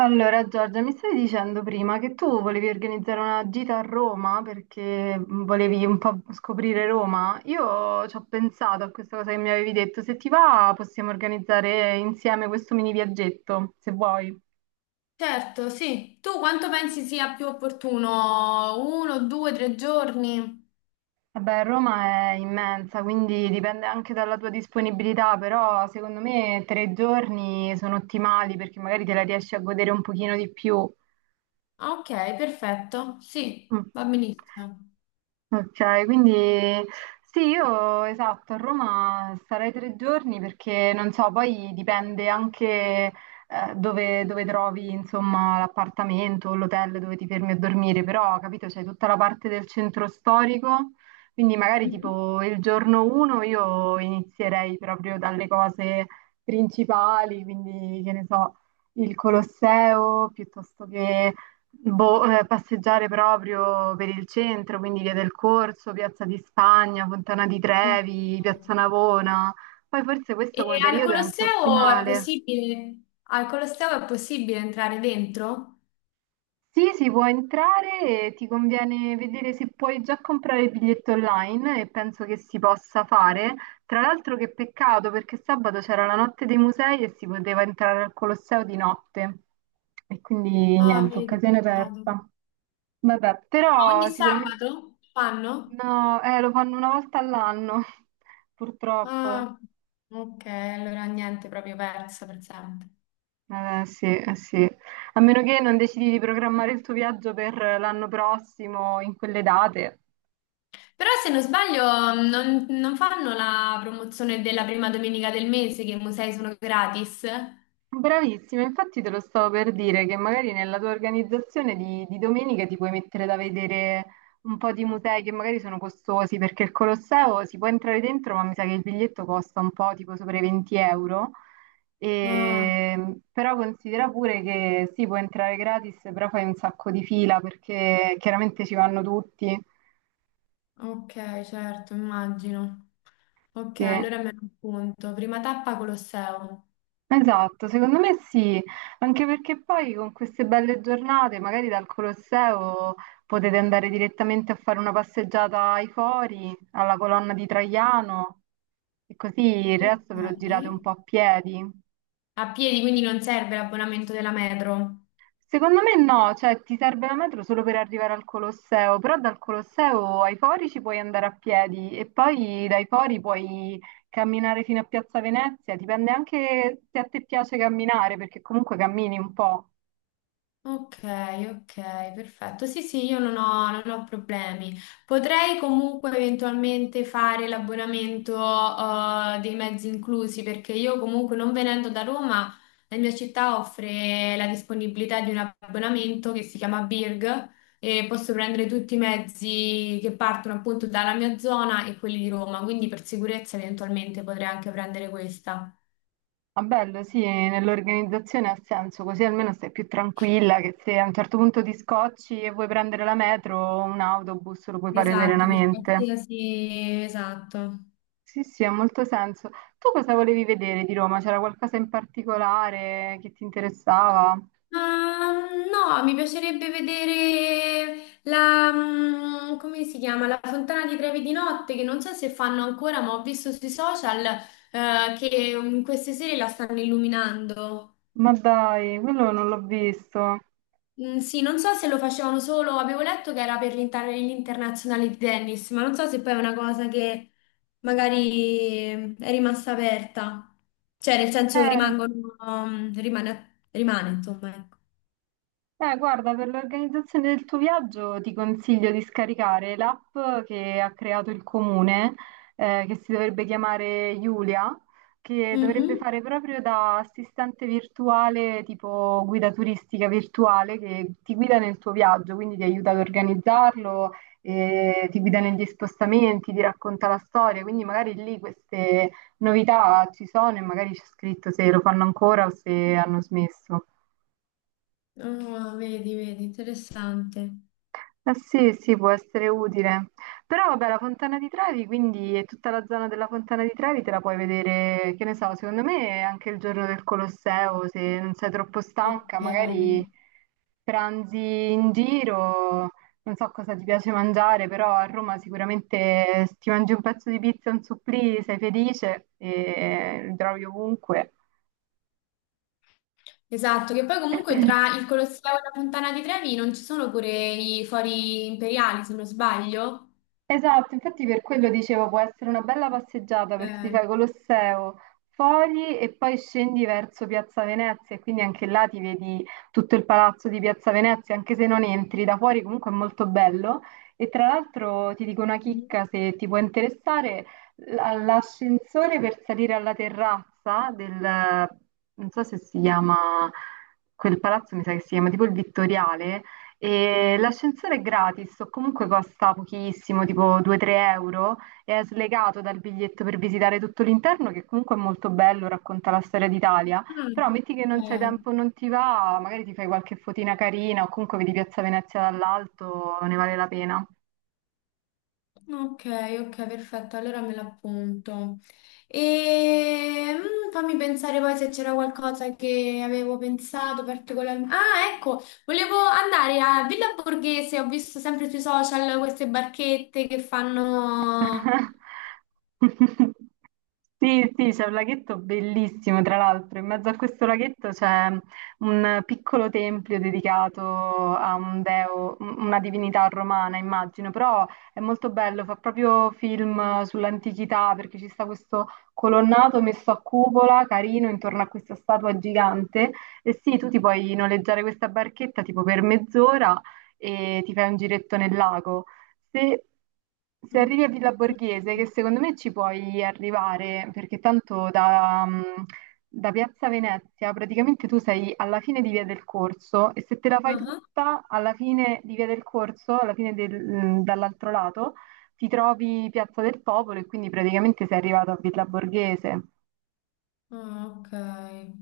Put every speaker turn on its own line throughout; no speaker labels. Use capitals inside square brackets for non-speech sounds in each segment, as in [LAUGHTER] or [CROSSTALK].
Allora, Giorgia, mi stavi dicendo prima che tu volevi organizzare una gita a Roma perché volevi un po' scoprire Roma. Io ci ho pensato a questa cosa che mi avevi detto. Se ti va, possiamo organizzare insieme questo mini viaggetto, se vuoi.
Certo, sì. Tu quanto pensi sia più opportuno? Uno, due, tre giorni?
Vabbè, Roma è immensa, quindi dipende anche dalla tua disponibilità, però secondo me tre giorni sono ottimali perché magari te la riesci a godere un pochino di più.
Ah, Ok, perfetto. Sì,
Mm.
va benissimo.
Ok, quindi sì, io esatto, a Roma starei tre giorni perché non so, poi dipende anche dove trovi insomma l'appartamento o l'hotel dove ti fermi a dormire, però capito, c'è tutta la parte del centro storico, quindi magari
Mhm.
tipo il giorno uno io inizierei proprio dalle cose principali, quindi che ne so, il Colosseo piuttosto che Boh, passeggiare proprio per il centro, quindi Via del Corso, Piazza di Spagna, Fontana di Trevi, Piazza Navona. Poi forse
E
questo come
al
periodo è anche
Colosseo è
ottimale.
possibile? Al Colosseo è possibile entrare dentro?
Sì, si può entrare e ti conviene vedere se puoi già comprare il biglietto online e penso che si possa fare. Tra l'altro che peccato perché sabato c'era la notte dei musei e si poteva entrare al Colosseo di notte. E quindi
Ah,
niente,
vedi,
occasione
peccato.
persa. Vabbè,
Ma
però
ogni
sicuramente...
sabato fanno?
No, lo fanno una volta all'anno, [LAUGHS] purtroppo.
Ah, ok, allora niente, proprio persa per sempre.
Sì, sì. A meno che non decidi di programmare il tuo viaggio per l'anno prossimo, in quelle date.
Però se non sbaglio non fanno la promozione della prima domenica del mese che i musei sono gratis?
Bravissima, infatti te lo stavo per dire che magari nella tua organizzazione di domenica ti puoi mettere da vedere un po' di musei che magari sono costosi perché il Colosseo si può entrare dentro, ma mi sa che il biglietto costa un po' tipo sopra i 20 euro.
Ah,
E, però considera pure che si può entrare gratis, però fai un sacco di fila perché chiaramente ci vanno tutti.
ok, certo, immagino. Ok,
Sì.
allora me lo appunto. Prima tappa Colosseo.
Esatto, secondo me sì, anche perché poi con queste belle giornate, magari dal Colosseo potete andare direttamente a fare una passeggiata ai Fori, alla colonna di Traiano e così il resto ve lo girate
Ok.
un po' a piedi.
A piedi, quindi non serve l'abbonamento della metro.
Secondo me no, cioè ti serve la metro solo per arrivare al Colosseo, però dal Colosseo ai Fori ci puoi andare a piedi e poi dai Fori puoi camminare fino a Piazza Venezia, dipende anche se a te piace camminare, perché comunque cammini un po'.
Ok, ok, perfetto. Sì, sì, io non ho, non ho problemi. Potrei comunque eventualmente fare l'abbonamento, dei mezzi inclusi, perché io comunque non venendo da Roma, la mia città offre la disponibilità di un abbonamento che si chiama Birg e posso prendere tutti i mezzi che partono appunto dalla mia zona e quelli di Roma, quindi per sicurezza eventualmente potrei anche prendere questa.
Ma bello, sì, nell'organizzazione ha senso, così almeno stai più tranquilla che se a un certo punto ti scocci e vuoi prendere la metro o un autobus lo puoi fare
Esatto, per
serenamente.
qualsiasi, esatto.
Sì, sì, ha molto senso. Tu cosa volevi vedere di Roma? C'era qualcosa in particolare che ti interessava?
Ma, no, mi piacerebbe vedere la, come si chiama? La Fontana di Trevi di notte, che non so se fanno ancora, ma ho visto sui social, che queste sere la stanno illuminando.
Ma dai, quello non l'ho visto.
Mm, sì, non so se lo facevano solo, avevo letto che era per l'internazionale di tennis, ma non so se poi è una cosa che magari è rimasta aperta. Cioè, nel senso
Eh,
rimangono, rimane, insomma,
Guarda, per l'organizzazione del tuo viaggio ti consiglio di scaricare l'app che ha creato il comune, che si dovrebbe chiamare Giulia, che dovrebbe
ecco.
fare proprio da assistente virtuale, tipo guida turistica virtuale, che ti guida nel tuo viaggio, quindi ti aiuta ad organizzarlo, ti guida negli spostamenti, ti racconta la storia, quindi magari lì queste novità ci sono e magari c'è scritto se lo fanno ancora o se hanno smesso.
Ah, vedi, vedi, interessante.
Eh sì, sì, può essere utile. Però vabbè, la Fontana di Trevi, quindi e tutta la zona della Fontana di Trevi te la puoi vedere, che ne so, secondo me anche il giorno del Colosseo, se non sei troppo
Ok.
stanca, magari pranzi in giro, non so cosa ti piace mangiare, però a Roma sicuramente se ti mangi un pezzo di pizza, un supplì, sei felice e li trovi ovunque.
Esatto, che poi comunque tra il Colosseo e la Fontana di Trevi non ci sono pure i fori imperiali, se non sbaglio.
Esatto, infatti per quello dicevo può essere una bella passeggiata perché ti
Eh,
fai Colosseo fuori e poi scendi verso Piazza Venezia e quindi anche là ti vedi tutto il palazzo di Piazza Venezia, anche se non entri da fuori comunque è molto bello. E tra l'altro ti dico una
mhm.
chicca se ti può interessare, l- l'ascensore per salire alla terrazza del, non so se si chiama, quel palazzo mi sa che si chiama tipo il Vittoriale, e l'ascensore è gratis o comunque costa pochissimo, tipo 2-3 euro, e è slegato dal biglietto per visitare tutto l'interno, che comunque è molto bello, racconta la storia d'Italia. Però
Mm,
metti che non c'è
ok.
tempo, non ti va, magari ti fai qualche fotina carina o comunque vedi Piazza Venezia dall'alto, ne vale la pena.
Ok, ok, perfetto, allora me l'appunto. E fammi pensare poi se c'era qualcosa che avevo pensato particolarmente. Ah, ecco, volevo andare a Villa Borghese, ho visto sempre sui social queste barchette che fanno...
[LAUGHS] Sì, sì, c'è un laghetto bellissimo, tra l'altro. In mezzo a questo laghetto c'è un piccolo tempio dedicato a un deo, una divinità romana, immagino, però è molto bello, fa proprio film sull'antichità perché ci sta questo colonnato messo a cupola, carino, intorno a questa statua gigante. E sì, tu ti puoi noleggiare questa barchetta tipo per mezz'ora e ti fai un giretto nel lago. Se, se arrivi a Villa Borghese, che secondo me ci puoi arrivare, perché tanto da, da Piazza Venezia praticamente tu sei alla fine di Via del Corso e se te la fai
Ah,
tutta alla fine di Via del Corso, dall'altro lato, ti trovi Piazza del Popolo e quindi praticamente sei arrivato a Villa Borghese.
ah, ok,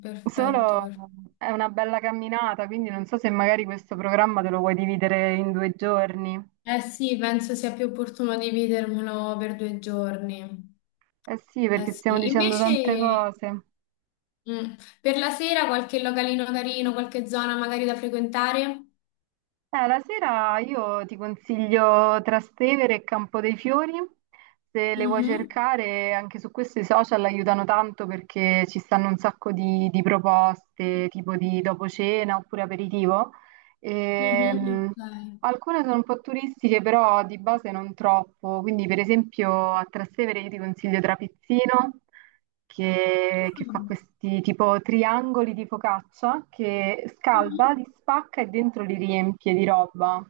perfetto,
Solo
perfetto.
è una bella camminata, quindi non so se magari questo programma te lo vuoi dividere in due giorni.
Eh sì, penso sia più opportuno dividermelo per due giorni.
Eh sì,
Eh
perché stiamo
sì,
dicendo tante
invece...
cose.
Mm. Per la sera qualche localino carino, qualche zona magari da frequentare?
La sera io ti consiglio Trastevere e Campo dei Fiori, se le vuoi
Mhm.
cercare anche su questi social aiutano tanto perché ci stanno un sacco di proposte tipo di dopo cena oppure aperitivo.
Mhm,
Ehm,
Ok.
Alcune sono un po' turistiche, però di base non troppo. Quindi, per esempio, a Trastevere io ti consiglio Trapizzino, che fa
Ah,
questi tipo triangoli di focaccia che scalda,
mhm.
li spacca e dentro li riempie di roba.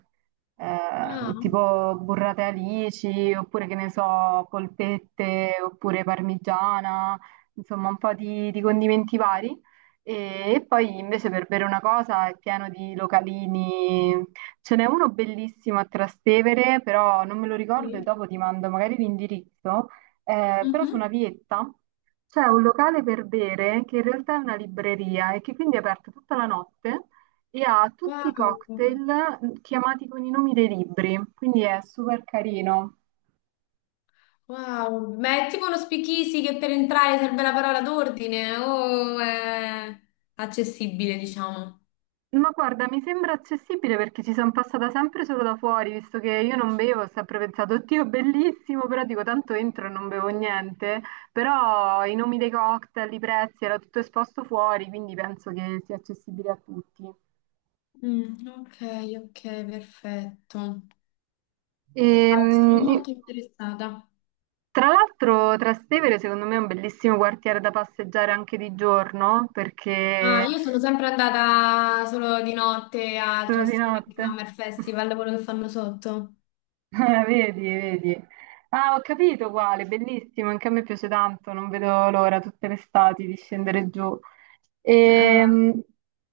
Ah,
Tipo burrate alici, oppure che ne so, polpette, oppure parmigiana, insomma, un po' di condimenti vari. E poi invece per bere una cosa è pieno di localini. Ce n'è uno bellissimo a Trastevere, però non me lo ricordo e
sì.
dopo ti mando magari l'indirizzo. Però su una
Mhm.
vietta c'è un locale per bere che in realtà è una libreria e che quindi è aperto tutta la notte e ha tutti
Wow.
i cocktail chiamati con i nomi dei libri, quindi è super carino.
Wow. Ma è tipo uno speakeasy che per entrare serve la parola d'ordine o è accessibile, diciamo?
Ma guarda, mi sembra accessibile perché ci sono passata sempre solo da fuori, visto che io non bevo, ho sempre pensato, oddio, bellissimo, però dico tanto entro e non bevo niente, però i nomi dei cocktail, i prezzi, era tutto esposto fuori, quindi penso che sia accessibile a tutti.
Mm, ok, ok, perfetto. Ah, sono
Ehm,
molto interessata.
tra l'altro Trastevere secondo me è un bellissimo quartiere da passeggiare anche di giorno,
Ah,
perché
io sono sempre andata solo di notte al
sono di
Trastevere
notte.
Summer Festival,
[LAUGHS]
quello che fanno sotto.
[LAUGHS] Ah, vedi, vedi. Ah, ho capito quale, bellissimo, anche a me piace tanto, non vedo l'ora tutte le estati di scendere giù.
Eh,
Ehm,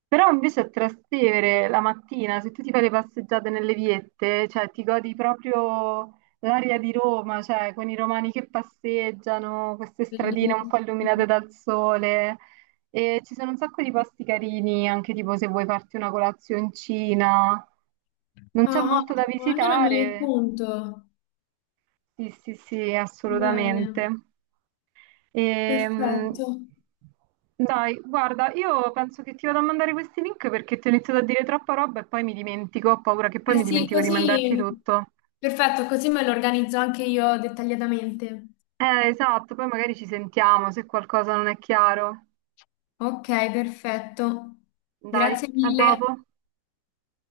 però invece a Trastevere la mattina, se tu ti fai le passeggiate nelle viette, cioè ti godi proprio l'aria di Roma, cioè con i romani che passeggiano, queste stradine un
bellissimo.
po' illuminate dal sole. E ci sono un sacco di posti carini, anche tipo se vuoi farti una colazioncina. Non c'è
Ah,
molto da
ottimo, allora me li
visitare,
appunto.
sì, sì, sì,
Bene,
assolutamente. Ehm,
perfetto.
dai, guarda, io penso che ti vado a mandare questi link perché ti ho iniziato a dire troppa roba e poi mi dimentico, ho paura che poi
Eh
mi
sì,
dimentico di mandarti
così,
tutto.
perfetto, così me lo organizzo anche io dettagliatamente.
Esatto, poi magari ci sentiamo se qualcosa non è chiaro.
Ok, perfetto.
Dai,
Grazie
a dopo.
mille.